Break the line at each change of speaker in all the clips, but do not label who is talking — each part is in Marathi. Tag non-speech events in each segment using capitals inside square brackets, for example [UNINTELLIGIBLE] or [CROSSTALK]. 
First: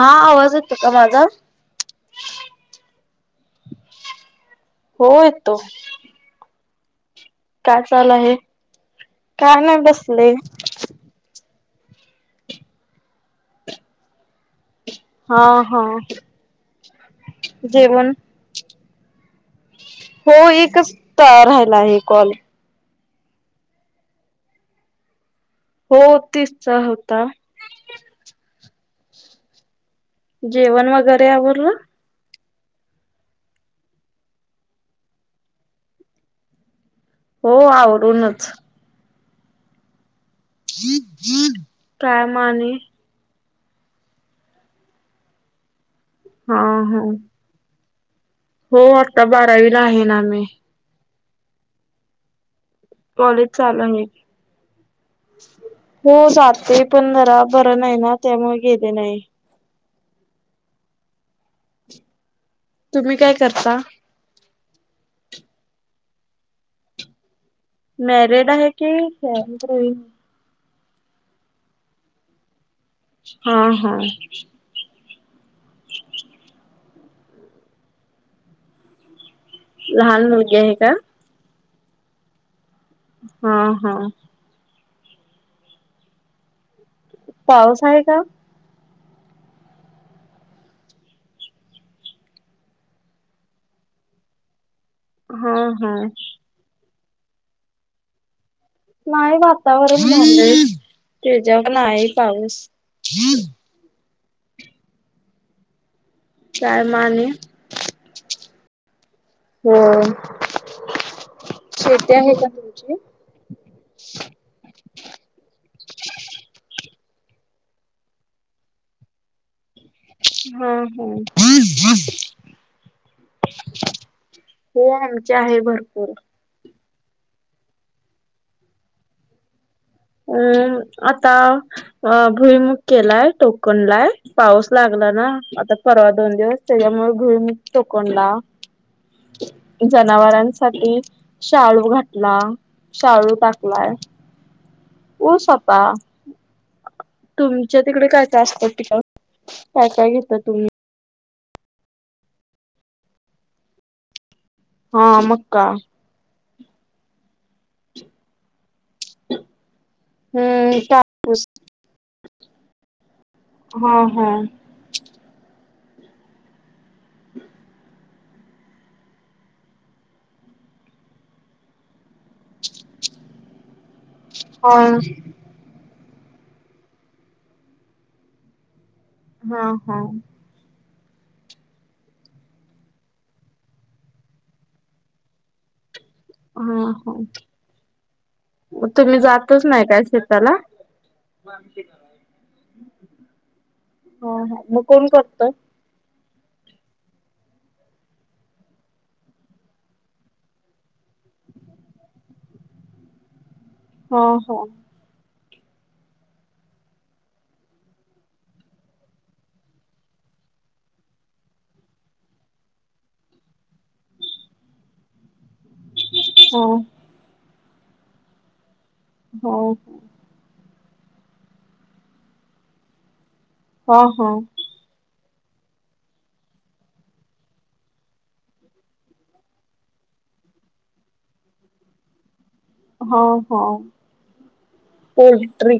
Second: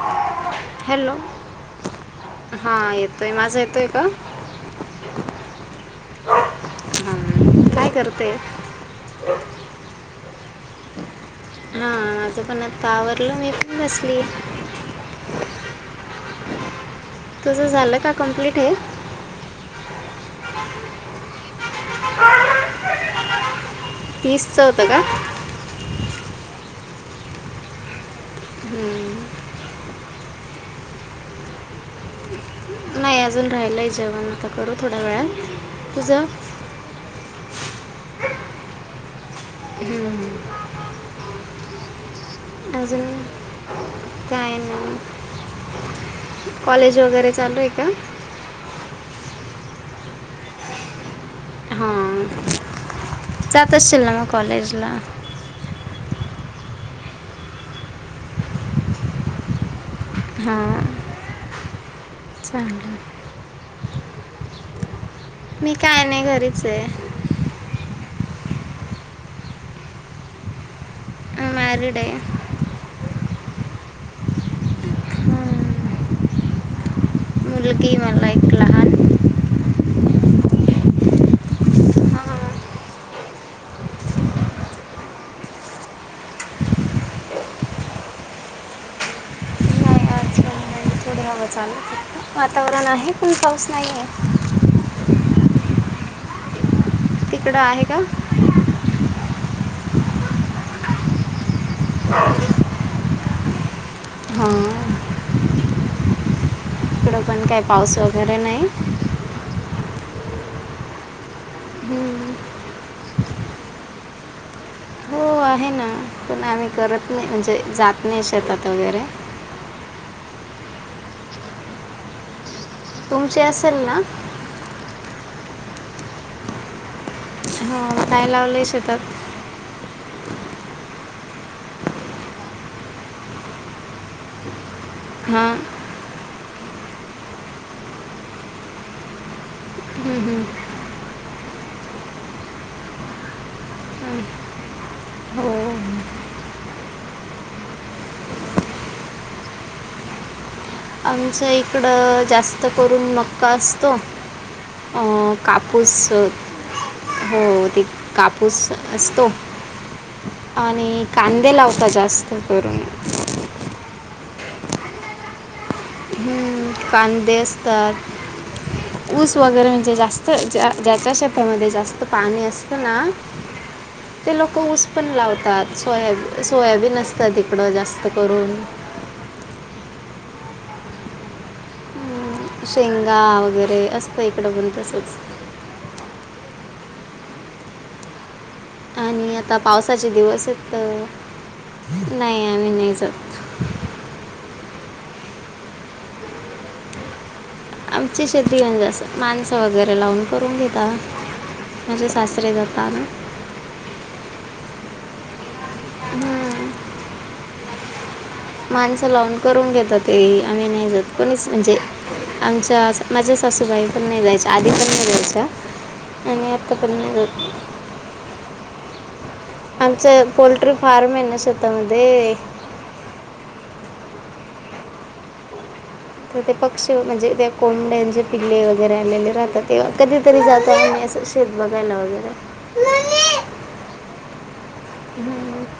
हा आवाज येते का माझा
हा येतोय माझा येतोय का
हो येतो.
हां
काय चाल
करते
आहे काय नाही बसले
हा आता पण आतावरलो मी पण बसली
हा हा
तुझं झालं का
जेवण
कमप्लीट हे
हो एकच राहिला आहे कॉल
फीस चवत का
हो तिचचा होता
हम्म
जेवण वगैरे यावर
नाही अजून राहियलाही जेवण आता कू थोड्या वेळात तुझं
हो आवडूनच
हम्
काय माने
अजून काय ना
हा
कॉलेज
हा.
वगैरे चालूय का
हो आत्ता बारावीला आहे ना आ्ही
हा
कॉलेज चालू आहे.
जातशील ना मग कॉलेजला
हो सात ते पंधरा बरं नाही ना त्यामुळे गेले नाही
हा
तुम्ही काय करता
मी काय नाही घरीच आहेय
मॅरिड आहे की ह
अ मॅरड आहे
हा हा
हां. मुलगी मला एक लहान
लहान मुलगी आहे का
हां
हा हा पाऊस आहे का
ल वातावरण आहे पण पाऊस नाहीे
हा हा
तिकडं आहे का
नाही वातावरण त्याच्यावर आहे पाऊस
हो
काय म
इकडं
आणि?
पण काय पाऊस वगैरे नाही
अ शेती
हम्म.
आहे का तुमची
हो आहे ना पण आम्ही करत नाही म्हणजे जात नाही शेतात वगैरे
हा ह हम् हम्
तुमची असेल ना
हो आमची आहे भरपूर
हा काय लावले शेतात
अम आता अ भुईमुख केलाय टोकणलाय पाऊस लागला ना
हां
आता परवा दोन दिवस त्याच्यामुळे घुरून तोकणला जनावरांसाठी शाळू घातला शाळू टाकलाय होऊ सपा तुमच्या तिकडे काय काय असतं तिक काय काय घेत तुम्ही
आमचं इकडं जास्त करून मक्का असतो अ
हा मक्का
कापूस हो ते कापूस असतो
हम्म
आणि
कापूस
कांदे लावताात जास्त करून
हा हा
कदेसतर ऊस वगैरे म्हणजे जास्त ज्याच्या शता मध्ये जास्त पाणी असतना ते लोक
हा
ऊस
हा
पण लावता सोयाबी सोयाबीन असतात तिकडं जास्त करून
हा हा
शेंगा वगैरे असतो इकड बण तसच
हा हा मग तुम्ही
आणि आता
जातच नाही काय
पावसाचे दिवस
शेताला
आहेत नाही आम्ही नाही जातत
हा हा मग कोण करतो
आमची शेती म्हणज माणसं वगैरे लावून करून घेता माझे सासरे जातात ना
हा हा
हम्म माणसं लावून करून घेतात ते आम्ही नाही जात कोणीच म्हणजे आमच्या माझ्या सासूबाई पण नाही जायच आधी पण नाही जायचं आणि
हा
आत्ता पण नाही
हा
आमचं पोल्ट्री फार्म आहे ना स्वतःमध्ये
हा हा
तर ते पक्षी म्हणजे त्या कोंड्यांचे पिल्ले वगैरे आलेले राहतात तेव्हा कधीतरी जात शेत बघायला वगैरे.
हा हा पोलट्री.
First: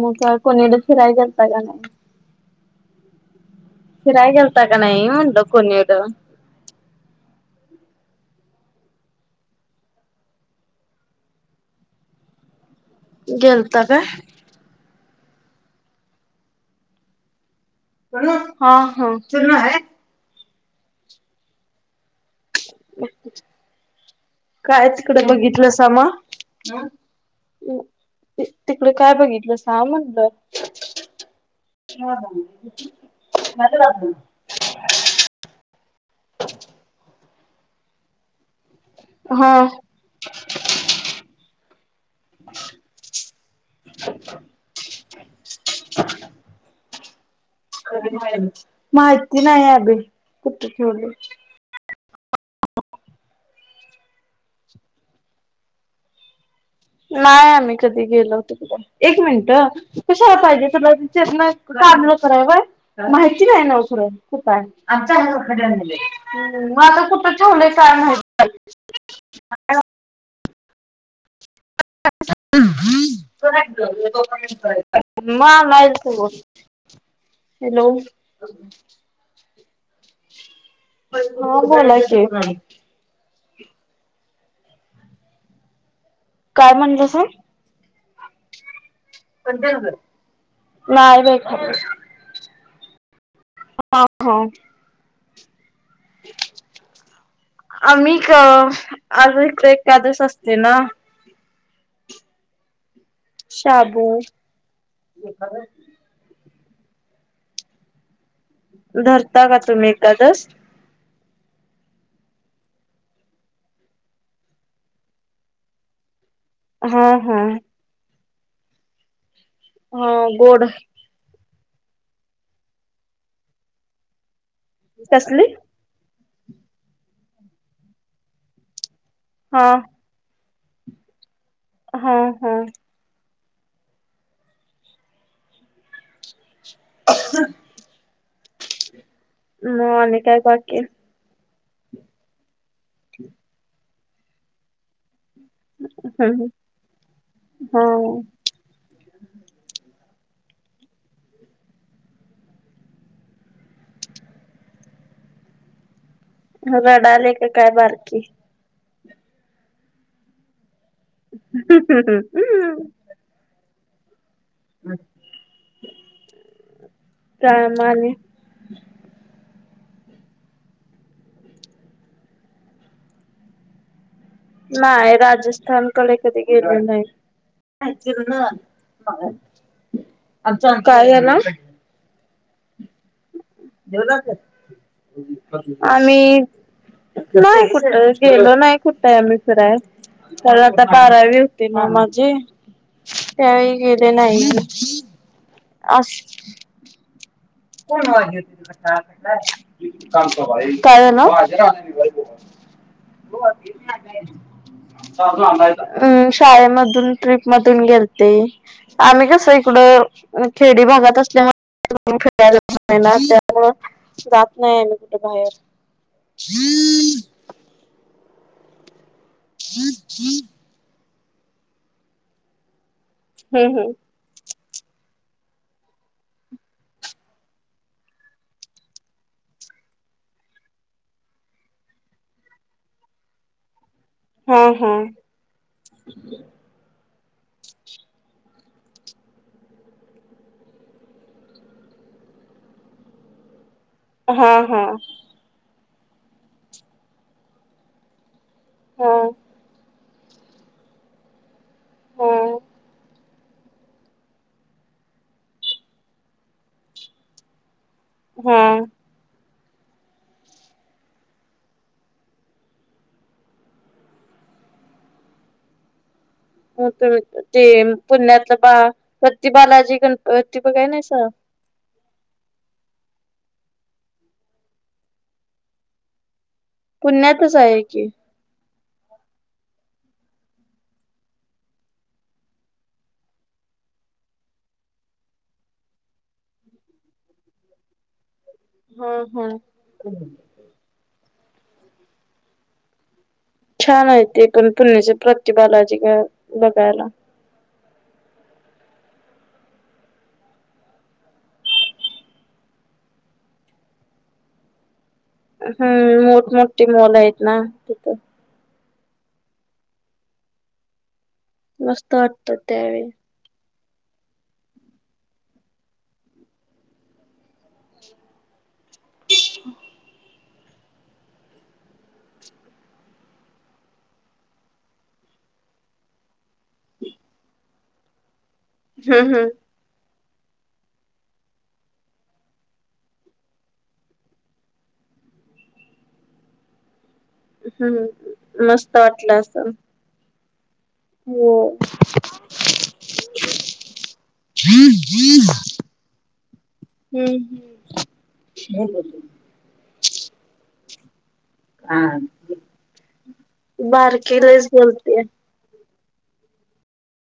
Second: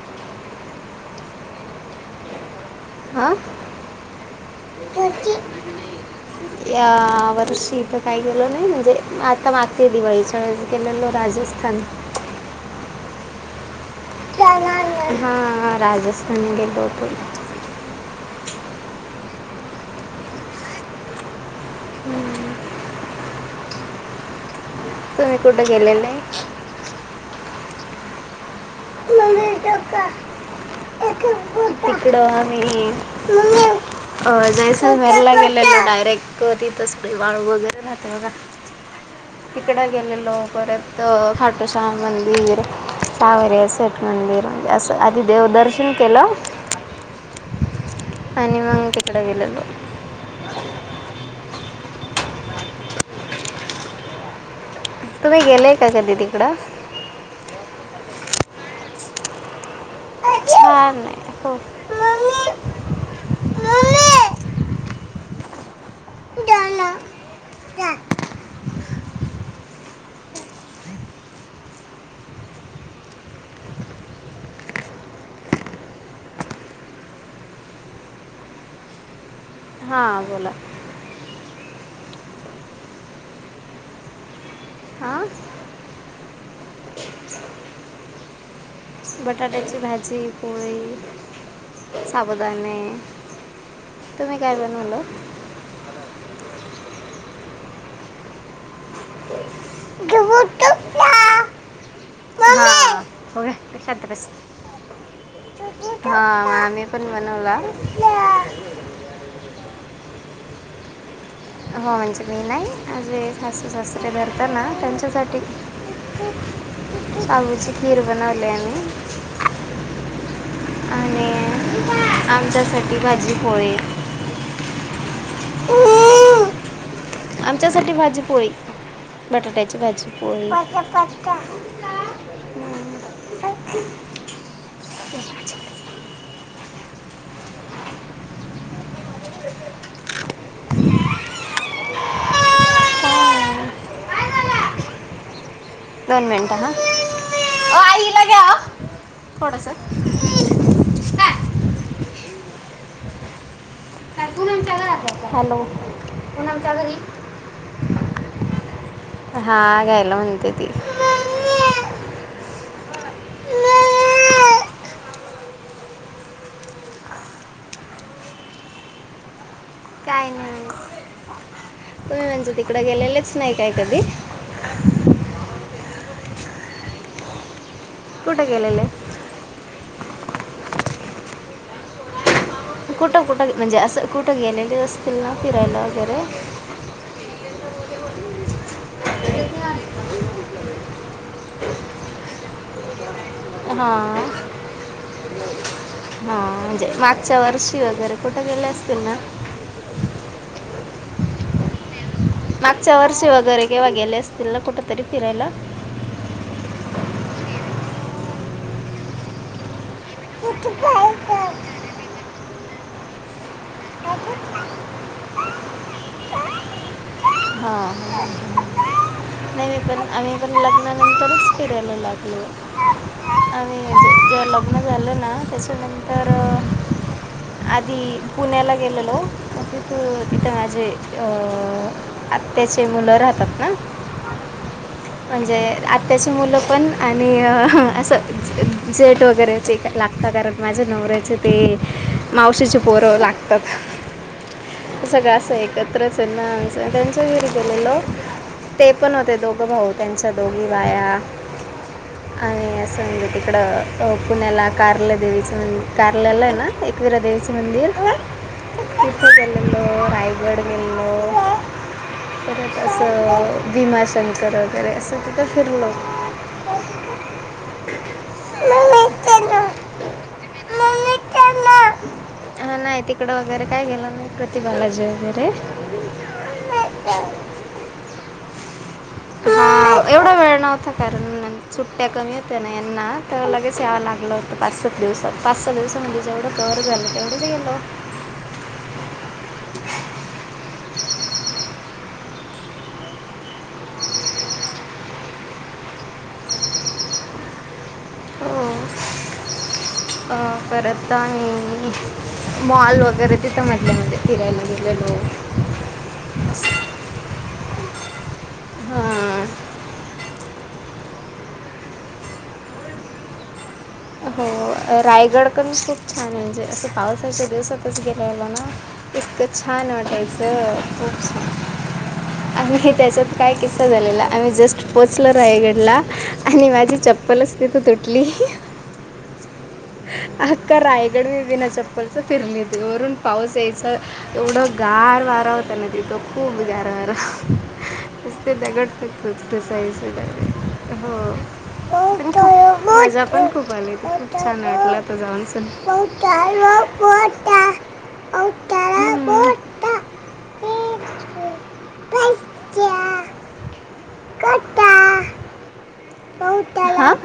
मग का कोणीला फिराई करता का नाही?
आा.
फिराय घेलता का नाही म्हणतो कोणीड
या वर्षी इथं काही केलं नाही म्हणजे आता मागते दिवाळीच्या वळे गलेलो राजस्थान. ह
गेलता काय?
हा राजस्थान गेलो होतो.
हा हा आहे.
हम्म
[UNINTELLIGIBLE] काय तिकड
तुम्ही कुठं
बघितलं समा
गेलेले
तिकडे काय
मम्मी
बघितलसा
डोका
म्हंटल
तिकडं आम्ही अ जायस मेर गेलेलो डायरेक्ट डायरेक्ट तिथ चं. बाळू वगैरे राह का
हा
तिकड गेले लवकरत परत. राम मंदिर सावरे शेठ मंदिर म्हणजे असं आधि. देवदर्शन केलं. आणि मग तिकडं
माहिती
गेलेलो
नाही अभी कुठे ठेवले.
तुम्ही गेलेय का का दीदी कुड.
नाही आम्ही कधी गेलो तिकड एक मिनट. कशाला पाहिजे तुला
छान आहे हो
कानूल कराय
मम्मी
माहिती नाही नव्ह
मम्मी
कुठाय.
डाना जा
[UNINTELLIGIBLE]
[INAUDIBLE]
[UNINTELLIGIBLE] हॅलो!
हां बोला
हा बोला कि.
आा
काय म्हणलंसा
बटाट्याची भाजी
नाही बाई खात.
पोळी साबुदाणे.
हा हा.
तुम्ही काय बनवल.
आम्ही आज एक एकादस
गहू
असते ना.
तुटला हा हा
शाबू
हा. मी पण बनवणार.
धरता का तुम्ही एकदास.
हो म्हणजे मी नाही जे सासू सासरे धरत ना त्यांच्यासाठी.
हा हा
आमची खीर बनवले. आम्ही.
हा गोड.
आणि आमच्यासाठी भाजी पोळी.
कस..
आमच्यासाठी भाजी पोळी.
हा
बटाट्याची भाजी पोळी
हा हा.
[UNINTELLIGIBLE]
[UNINTELLIGIBLE] म आणि काय बाकी? [UNINTELLIGIBLE]
दोन मिनट ह ओ
हा
आईला हिला घ्याओ थोडस. [UNINTELLIGIBLE] [INAUDIBLE] हॅलो पूनमच्या घरी
रडाले का काय बारकी!
हा घ्यायला म्हणते ती.
[INAUDIBLE] कमान
काय नाही तुम्ही म्हणजे तिकडं गेलेलेच नाही काय कधी?
नाय राजस्थानकडे कधी गेल नाही
कुठं गेलेले
आमच काय आहे ना [INAUDIBLE]
कुठं कुठ [INAUDIBLE] म्हणजे असं कुठं गेलेले असतील ना फिरायला वगैरे
आम्ही नाही कुठं गेलो नाही कुठंय आम्ही फिराय तर आता कारावी होते ना माझे..
हा हा म्हणजे मागच्या वर्ष
काय झालं
मागच्या वर्षी वगैरे केव्हा गेले असतील ना कुठंतरी फिरायला
म् शाळेमध्ये तुम्ही ट्रिप मधून गेलते आम्ही कस इकड खेडी भागात असल्यामुले [INAUDIBLE] जात नाही आम्ही कुठे बाहेर
नेहमी पण आम्ही पण लग्नानंतरच फिरायला लागलो आणि
हम्म
जे लग्न झाले ना त्याच्यानंतर आधी [INAUDIBLE] पुण्याला गेलेलो तिथ तिथं माझे अ आत्याचे मुलं राहत [INAUDIBLE] [INAUDIBLE] का
हम्म
म्हणजे आताची मुलं पण आणि असं जेट वगैरेची का लागत कारण माझ्या नवऱ्याचे ते मावशीची पोरं लागतात
हा हा
सगळं असं एकत्रच ना सगल्याच्या घरी गेलेलो ते पण
हा
होते दोघ भाऊ त्यांच्या दोघी बाया
हा
आणि असं म्हज [INAUDIBLE] इकडं पुण्याला कार्ल देवीचे म कारल्याला आहे ना एकविरा देवीच मंदिर
हम्म
[INAUDIBLE] रायगड गेलो परत असं भीमाशंकर वगैरे असं तिथं फिरलो.
हो त म ते पुण्यातलं बा प्रती बालाजी गणपती बघाय नाहीसा
हा नाही तिकड वगैरे काय गेलं नाही प्रतिबाला जी वगैरे..
पुण्यातच आहे की.
हा एवढा वेळ.. [UNINTELLIGIBLE] कारण सुट्ट्या कमी होत्या ना ह्यांना त लगेच या लागलं होत पाच सात दिवसात. [INAUDIBLE]
हा हा. छान आहे ते पण पुण्याचे प्रति बालाजी बघायला.
हो. परता आहे [INAUDIBLE] मॉल वगैरे तिथं म्हटलं म्ह फिरायला गेलेलो.
हम्म मोठमोठे मोल आहेत ना तिथं.
हम्म.
मस्त वाटत त्यावेली.
हो रायगड पण खूप छान आहे म्हणजे असं पावसाच्या दिवसातच गेलेलो ना. [UNINTELLIGIBLE] खूप छान. आम्ही त्याच्यात काय किस्सा झालेला आम्ही जस्ट पोचलो रायगडला.. आणि माझी चप्पलच तिथ तुटली.
हम्म हम्.
अक्का रायगड म विना चप्पलच फिरणी वून पाऊस यायच एवढं घान गार वारा होता ना तिथं खूप गार वारा.
हम्म मस्त वाटलं असंल. हो
[UNINTELLIGIBLE] [INAUDIBLE]
हम्म.
[INAUDIBLE]
[UNINTELLIGIBLE] हा बारकीेलाच बोलते.
[UNINTELLIGIBLE]